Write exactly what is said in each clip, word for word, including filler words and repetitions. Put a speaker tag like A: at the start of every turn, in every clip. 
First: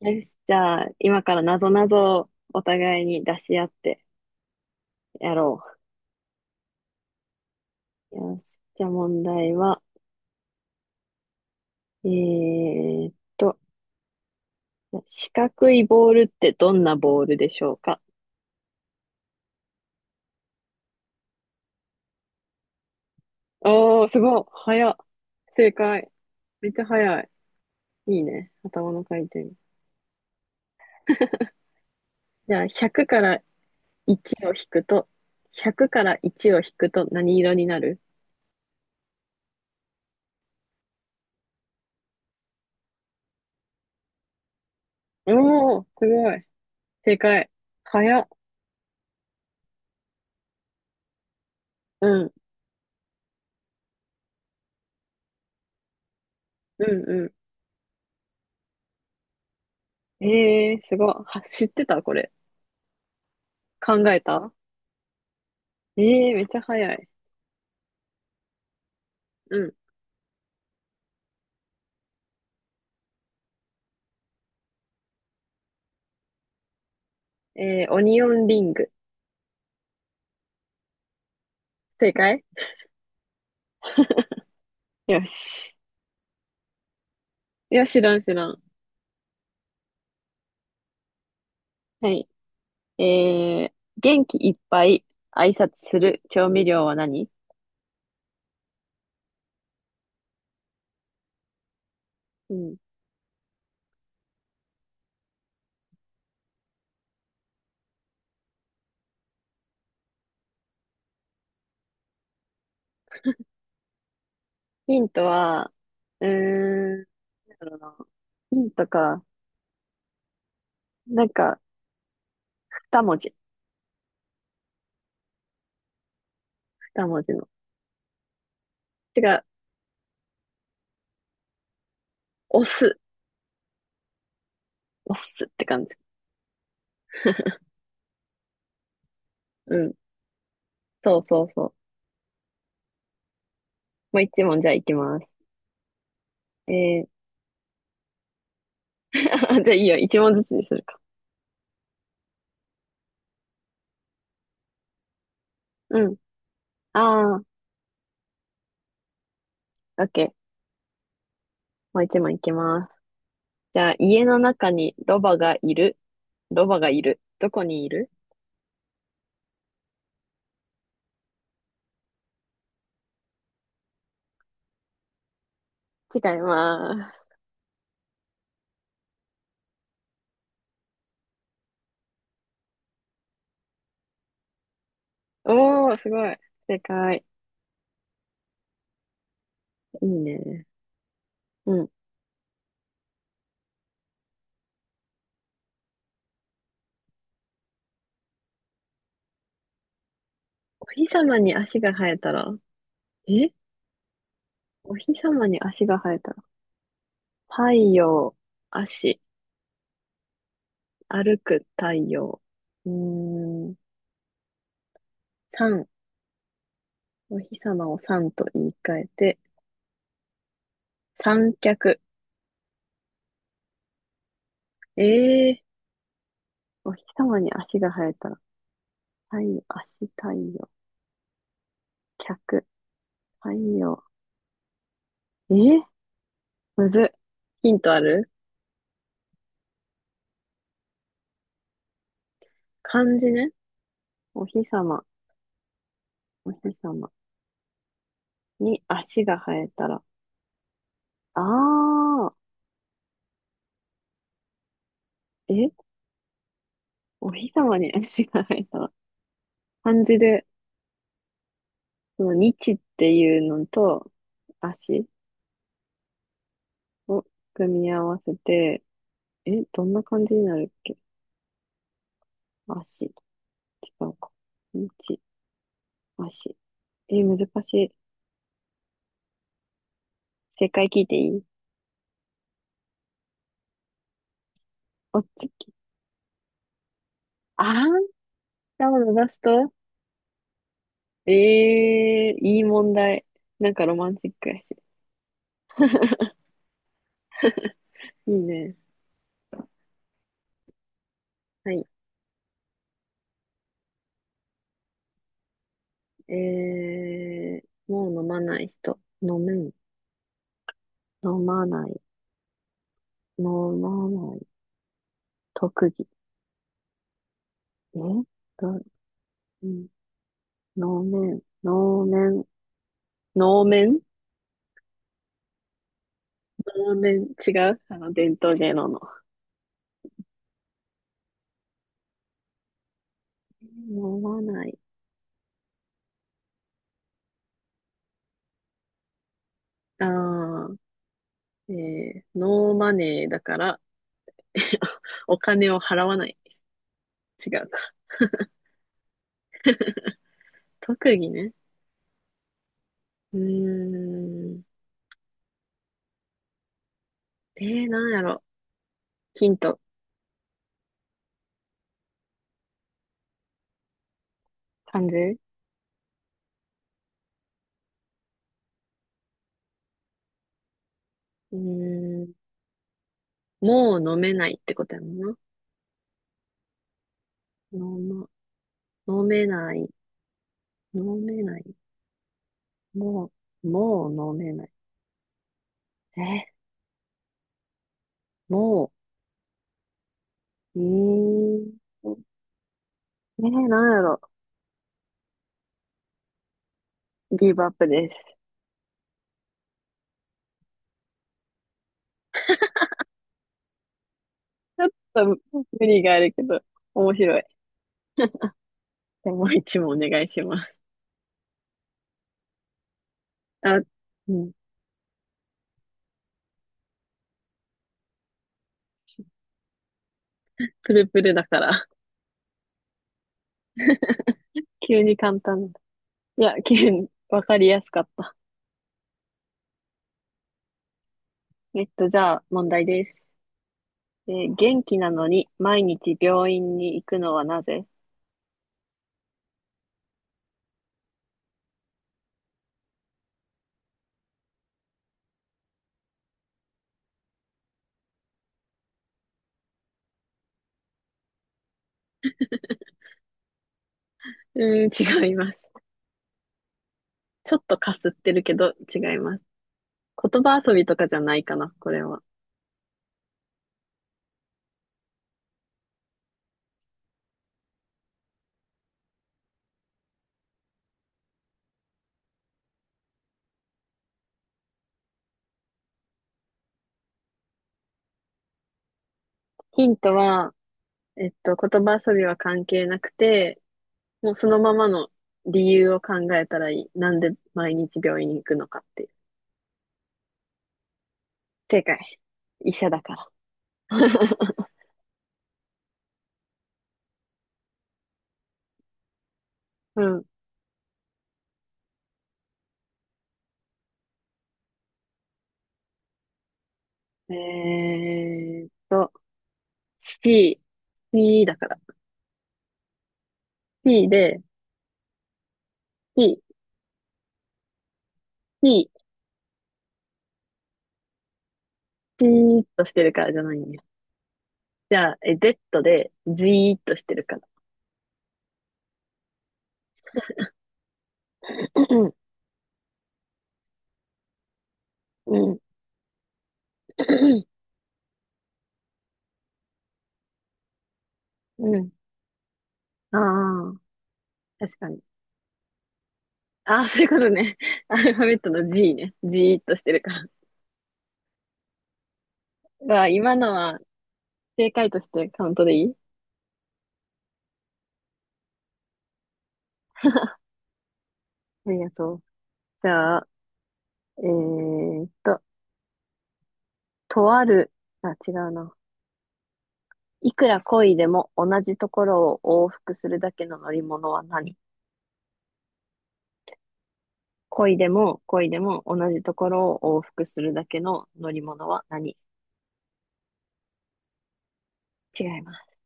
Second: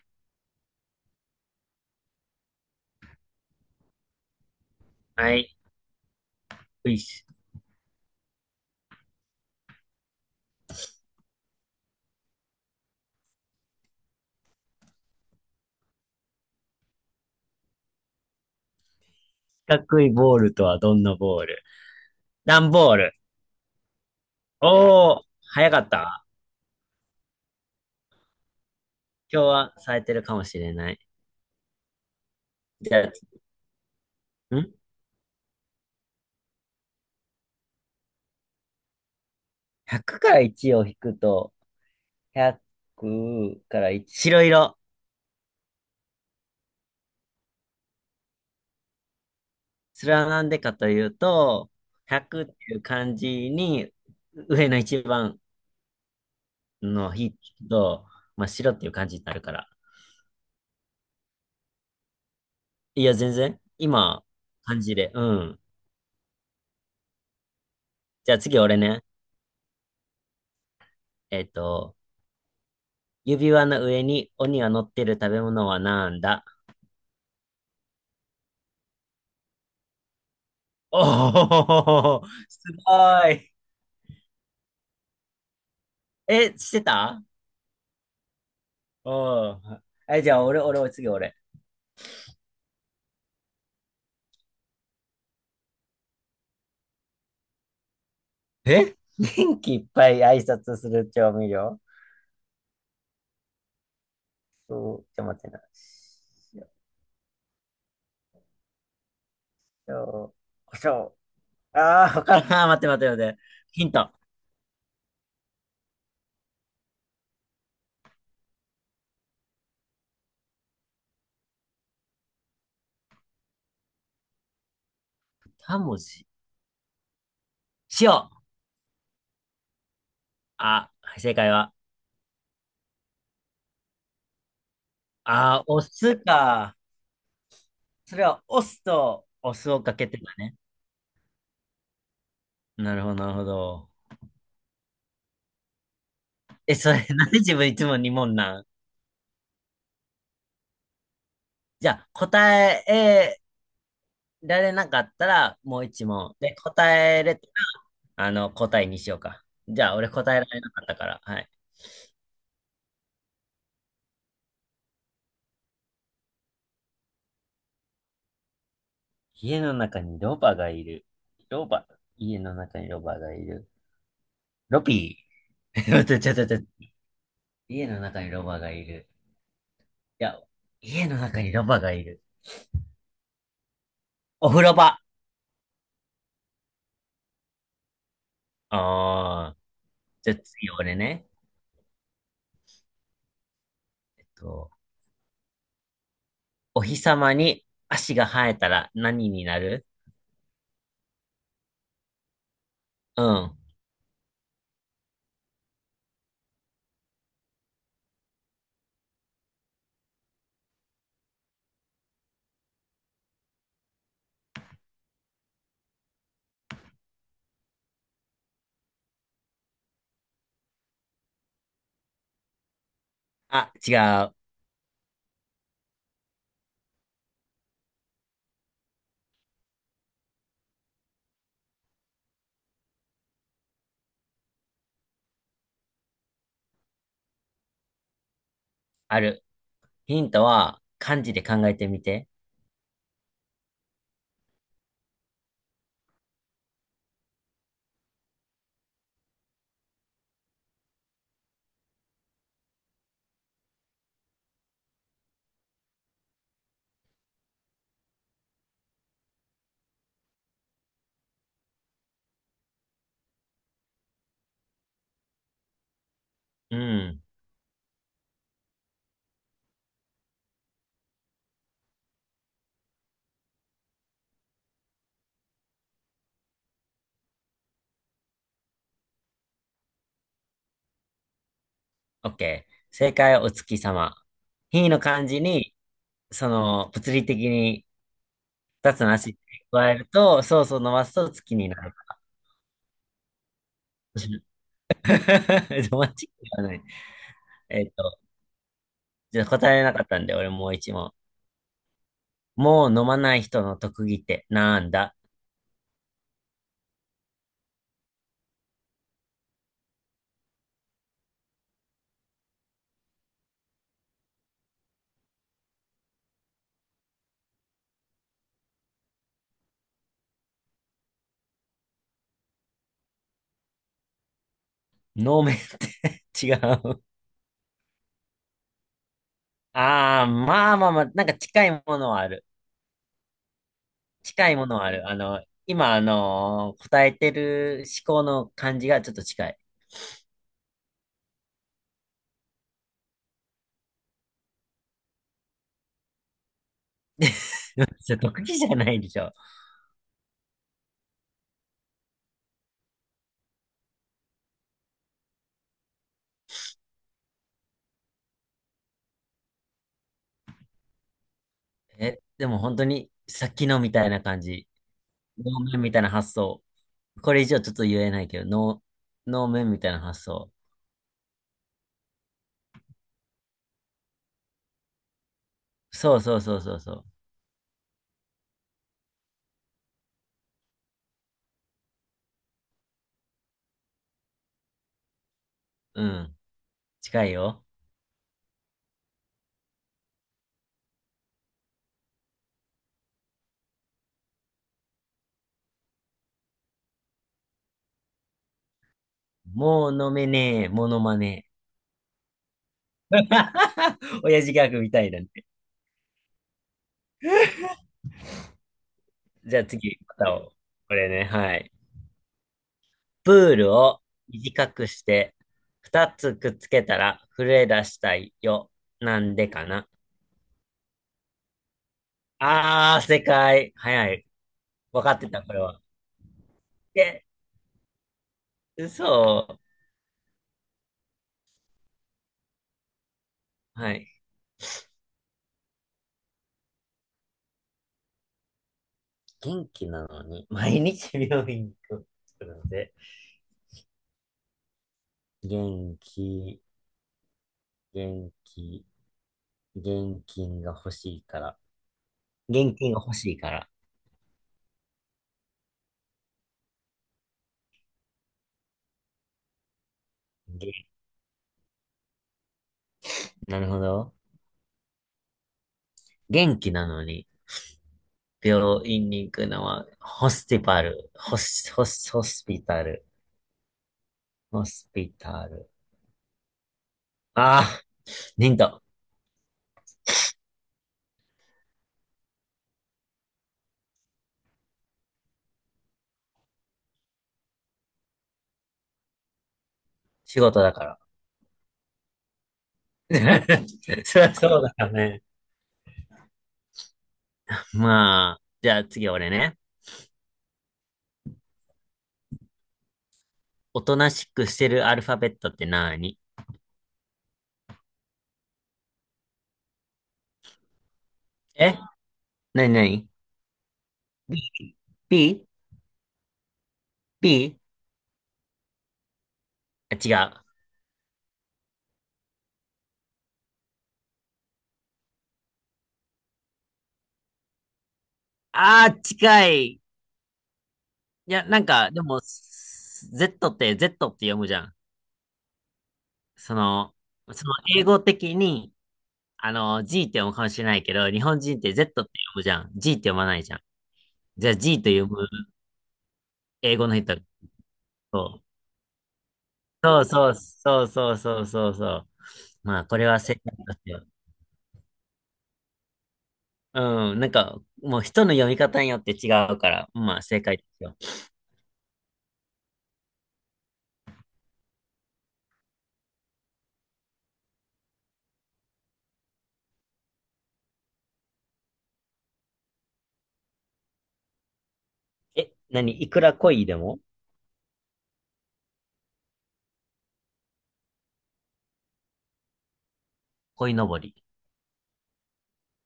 A: よし、じゃあ、今からなぞなぞをお互いに出し合ってや
B: はい。
A: ろ
B: うい四
A: う。よし、じゃあ問題は、えーっと、四角いボールってどんなボールでしょうか？
B: 角いボールとはどんなボール？段ボール。
A: おー、すごい。早っ。
B: おー、早
A: 正
B: かっ
A: 解。
B: た。
A: めっちゃ早い。いいね。頭の回
B: 今日
A: 転。
B: は冴えてるかもしれない。
A: じゃあ、
B: じ
A: ひゃく
B: ゃ
A: からいちを
B: あ、
A: 引
B: ん
A: くと、ひゃくからいちを引くと何色になる？
B: ?ひゃく からいちを引くと、ひゃくからいち。白色。
A: おー、すごい。正解。早っ。
B: それはなんでかというと、
A: うん、
B: ひゃくっていう漢字に、上の一番
A: う
B: の
A: ん、う
B: 日と、まあ、白っていう漢字になるから。
A: ん。えー、すごい。は、知ってたこれ？
B: いや、全然。
A: 考え
B: 今、
A: た。
B: 漢字で。うん。
A: えーめっちゃ早い。
B: じゃあ次俺ね。
A: うん。
B: えっと、指輪の上に鬼が乗ってる食べ物はなんだ？
A: えー、オニオンリング。正
B: おお、
A: 解。
B: すごい。
A: よし。
B: え、してた？
A: いや、知らん知らん。
B: おおー。え、じゃあ、俺、俺、次、俺。
A: はい。えー、元気いっぱい挨拶する調味料は何？
B: え元気いっぱい挨拶する調味料？
A: うん。
B: そうん、ちょ、待ってな。塩、胡椒。ああ、わからん。ー待って待って待って。ヒント。
A: ヒントは、うーん、なんだろうな。ヒントか。なんか、二文字。
B: にもじ。
A: 二文字の。
B: 塩。
A: 違う。
B: あ、正解は。
A: 押す。押すっ
B: あ
A: て
B: ー、お
A: 感じ。
B: 酢か。それは、お酢とお酢
A: う
B: を
A: ん。
B: かけてたね。
A: そうそうそう。
B: なるほど、なるほど。
A: もう一問じゃあいきます。
B: え、そ
A: え
B: れ、
A: ー、
B: なんで自分いつもにもん問なん？
A: じゃあいいよ。一問ずつにするか。
B: じゃあ、答えられなかったら、もう
A: うん。
B: いちもん問。で、答えれ
A: あ
B: た
A: ー、
B: ら、あの、答えにしようか。じゃあ、
A: オッ
B: 俺
A: ケ
B: 答えら
A: ー。
B: れなかったから。はい。
A: もう一問いきます。じゃあ、家の中にロバがいる。ロバがいる。どこにいる？
B: 家の中にロバがいる。ロバ。家の中にロバがいる。ロピー。待っ
A: 違
B: て
A: い
B: ちょっと待って。
A: ます。
B: 家の中にロバがいる。いや、家の中にロバがいる。お風呂場。
A: おー、すごい。正解。
B: ああ。
A: いい
B: じゃあ
A: ね。
B: 次、俺ね。
A: うん。
B: えっとお日様に足が生えたら何になる？
A: お日様に足が生えたら、
B: う
A: え
B: ん。
A: お日様に足が生えたら、太陽、足、歩く太陽。うーん。三、お日様を三と言い換えて、さんきゃく。
B: あ、違う。
A: ええー、お日様に足が生えたら、太陽、足、太陽、脚、太陽。えーむずっ。ヒントある？
B: ある。ヒントは漢字で考えてみて。
A: 漢字ね。お日様、お日様に足が生えたら。ああ、えお日様に足が生えたら。漢字で、その日っていうのと足
B: うん。
A: を組み合わせて、え、どんな感じになるっけ？足、違うか。日、足。え、難しい。正解聞いていい？
B: オッケー。正解はお月様。ひの
A: おっ
B: 漢字
A: つき。
B: に、その、物理的
A: あ
B: に
A: ー、下
B: 二
A: を
B: つの
A: 伸ば
B: 足
A: すと
B: 加えると、そうそう伸ばすと月になる。
A: ええー、いい問題。なんかロマンチックや し。
B: ロマンチックではない。えっと、
A: いいね。
B: じゃあ答えなかったんで、俺もういちもん。
A: はい。
B: もう飲まない人の特技ってなんだ？
A: えー、もう飲まない人。飲めん。飲まない。飲まない。特技。えど、うん。能面。能面。能面
B: 飲めって 違
A: 能
B: う。
A: 面。違うあの、伝統芸能の。
B: ああ、まあまあまあ、なんか近いものはある。
A: 飲ま
B: 近い
A: な
B: もの
A: い。
B: はある。あの、今、あのー答えてる思考の感じがちょっと近い。
A: ああ、えー、ノーマネーだから、お金を払わない。違うか。
B: それ特技じゃないでしょ。
A: 特技ね。うーん。えー、なんやろ。ヒント。
B: え、でも本当に、さっきのみたいな感じ。
A: 漢字
B: 能面みたいな発想。これ以上ちょっと言えないけど、能、能面みたいな発想。
A: うーん。もう飲めないってことやもんな。
B: そうそうそうそうそ
A: 飲ま飲めない。飲めない。もう、もう飲めない。
B: う。うん。
A: え、
B: 近いよ。
A: もう、うーん。ねえなんやろ。ギブアップです。
B: もう飲めねえ、モノマネ。親父ギャグ
A: ちょっ
B: みたいなん
A: と
B: で。
A: 無理があるけど、面白い。でもう
B: じゃあ
A: 一問お
B: 次、ま
A: 願い
B: た
A: し
B: を。
A: ます。
B: これね、はい。プール
A: あ、
B: を
A: うん。
B: 短くして、二つくっつけたら震え出したいよ。なんでかな。
A: プルプルだから。
B: あー、正解。早い。
A: 急
B: わか
A: に
B: って
A: 簡
B: た、これ
A: 単。
B: は。
A: いや、急に
B: え、
A: わかりやすかった。
B: 嘘。
A: えっと、じゃあ、問題です。
B: はい。
A: えー元気なのに毎日病院に行くのはなぜ？
B: 元気なのに、毎日病院に行くので、元気、元気、現金が欲しいから。現金が欲しいから。
A: うーん、違います。ちょっとかすってるけど、違います。言葉遊び
B: げ
A: とかじゃないかな、これは。
B: なるほど。元気なのに、病院に行くのは、ホスティパル、ホス、ホス、ホスピタル。ホスピタル。ああ、ヒント。
A: ヒントは、えっと、言葉遊びは関係なくて、もうそのままの理由を考えたらいい。なんで毎日病院に行くのかっていう。
B: 仕事だから。
A: 正解。医者だから。
B: そりゃそ うだよね。まあ、じゃあ次俺ね。
A: うん。
B: おとなしくしてるアルファベットって何？
A: えーっと、C、C だか
B: え
A: ら。
B: なになに
A: シー
B: ?B?
A: で、
B: B?
A: C、
B: B?
A: C、
B: あ、違う。
A: C ーっとしてるからじゃないんだよ。じゃあ、え、Z で、Z ーっとしてるから。
B: ああ、近い。いや、なん か、で
A: うん、
B: も、S- Z って Z って読むじゃん。その、
A: うん、
B: その英語的に、あの、G って読むかもしれないけど、日本人って Z って読むじゃん。G って読
A: あ
B: まないじゃん。
A: あ、
B: じゃあ G
A: 確か
B: と
A: に。
B: 読む英
A: あ
B: 語
A: あ、
B: の
A: そういう
B: 人。
A: ことね。アルファベッ
B: そう
A: トの ジー ね。じーっとしてる
B: そう
A: から。
B: そうそうそうそうそうそう。まあ、こ
A: ま
B: れは
A: 今
B: 正
A: の
B: 解で
A: は
B: すよ。
A: 正解としてカウントでいい？
B: うん、なんか、もう人の読み方によって違うから、まあ、正解ですよ。
A: ありがとう。じゃあ、えーっと、とある、あ、違うな。いくら恋でも同じところを往復するだけの乗り物は何？
B: え、何いくら恋でも？
A: 恋でも恋でも同じところを往復するだけの乗り物は何？
B: 恋のぼり。
A: 違います。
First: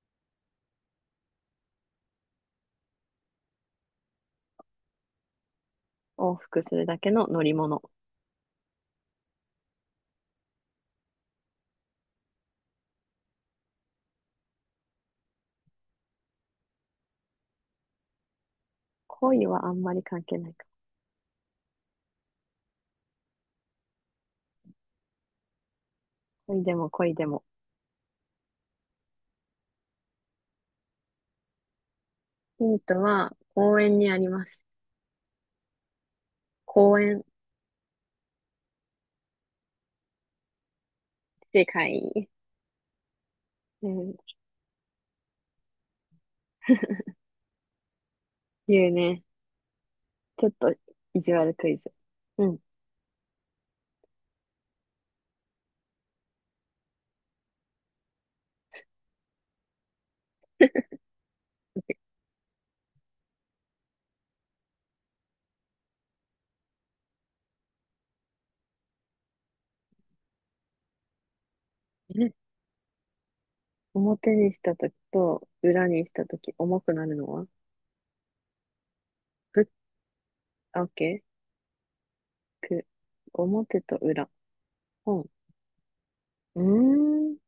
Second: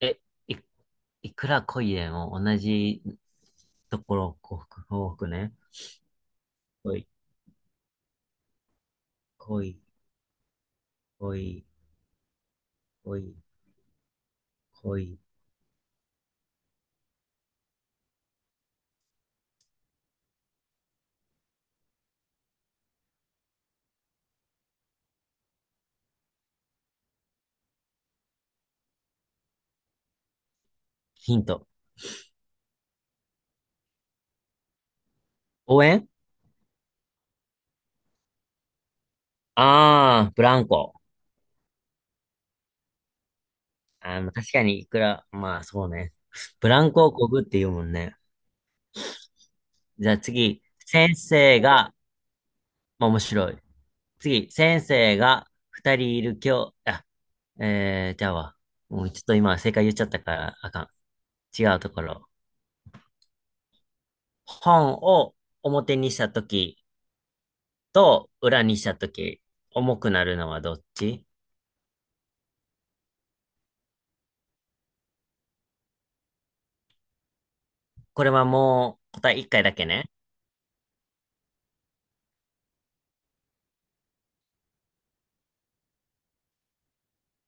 B: え、い、いくら恋でも同じところを幸福、幸福ね。
A: 往復するだ
B: 恋、
A: けの乗り物。
B: 恋、恋、恋、恋。
A: 恋はあんまり関係ないか。恋でも恋でも。
B: ヒント。
A: ヒントは公園にあります。
B: 応援？
A: 公園。
B: ああー、ブランコ。
A: 正解。うん。
B: あの、確かにいくら、まあ、そうね。ブランコをこぐって言うもんね。
A: 言うね。
B: じゃあ
A: ちょっ
B: 次、
A: と
B: 先
A: 意地悪
B: 生
A: クイズ。
B: が、
A: うん。
B: まあ、面白い。次、先生がふたりいる教あ、えー、じゃあわ。もうちょっと今正解言っちゃったからあかん。違うところ。本を表にしたときと裏にしたとき、重くなるのはどっち？
A: え表にしたときと裏にしたとき重くなるのは？
B: これはもう答えいっかい
A: ぶ、
B: だけね。
A: あ、オッケー。く、表と裏。本。うーん。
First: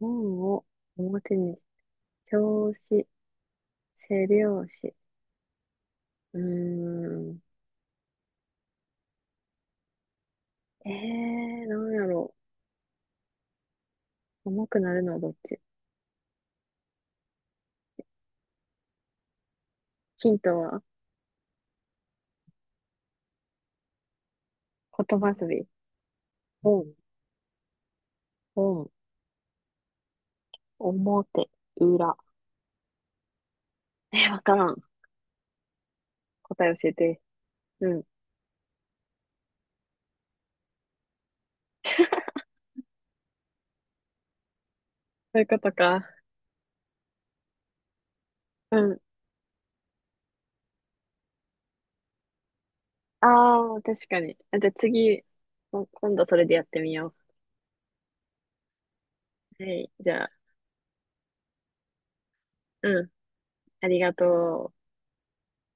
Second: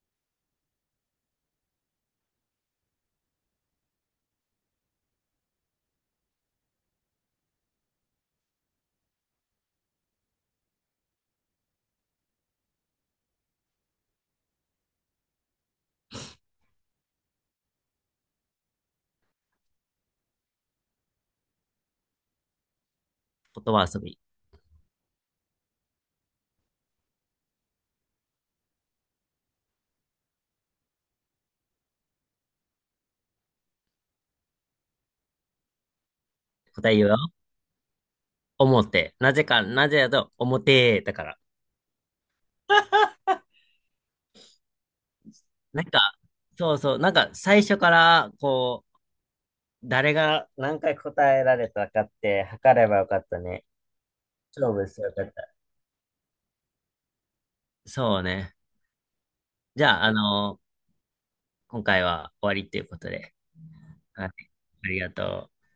A: 本を表にし、表紙、背表紙。うーん。えー、なんやろう。重くなるのはどっち？ヒントは
B: 言葉遊び。
A: 言葉遊び。本。本、表、裏。えわからん。答え教
B: 答
A: え
B: え言うよ。
A: て。うん。
B: 表。なぜか、なぜだと表だから。
A: そういうこと
B: なん
A: か。
B: か、そうそう、なんか最初から
A: う
B: こう、
A: ん。
B: 誰が何回答えられたかって測ればよかったね。
A: ああ、確かに。あ、じゃあ
B: 勝負してよ
A: 次、
B: かった。
A: こ今度それでやってみよ
B: そうね。
A: う。は
B: じ
A: い。
B: ゃあ、
A: じ
B: あ
A: ゃあ、
B: の、今回は終わりっていうこ
A: う
B: と
A: ん。
B: で。
A: ありが
B: はい。
A: とう。
B: ありがとう。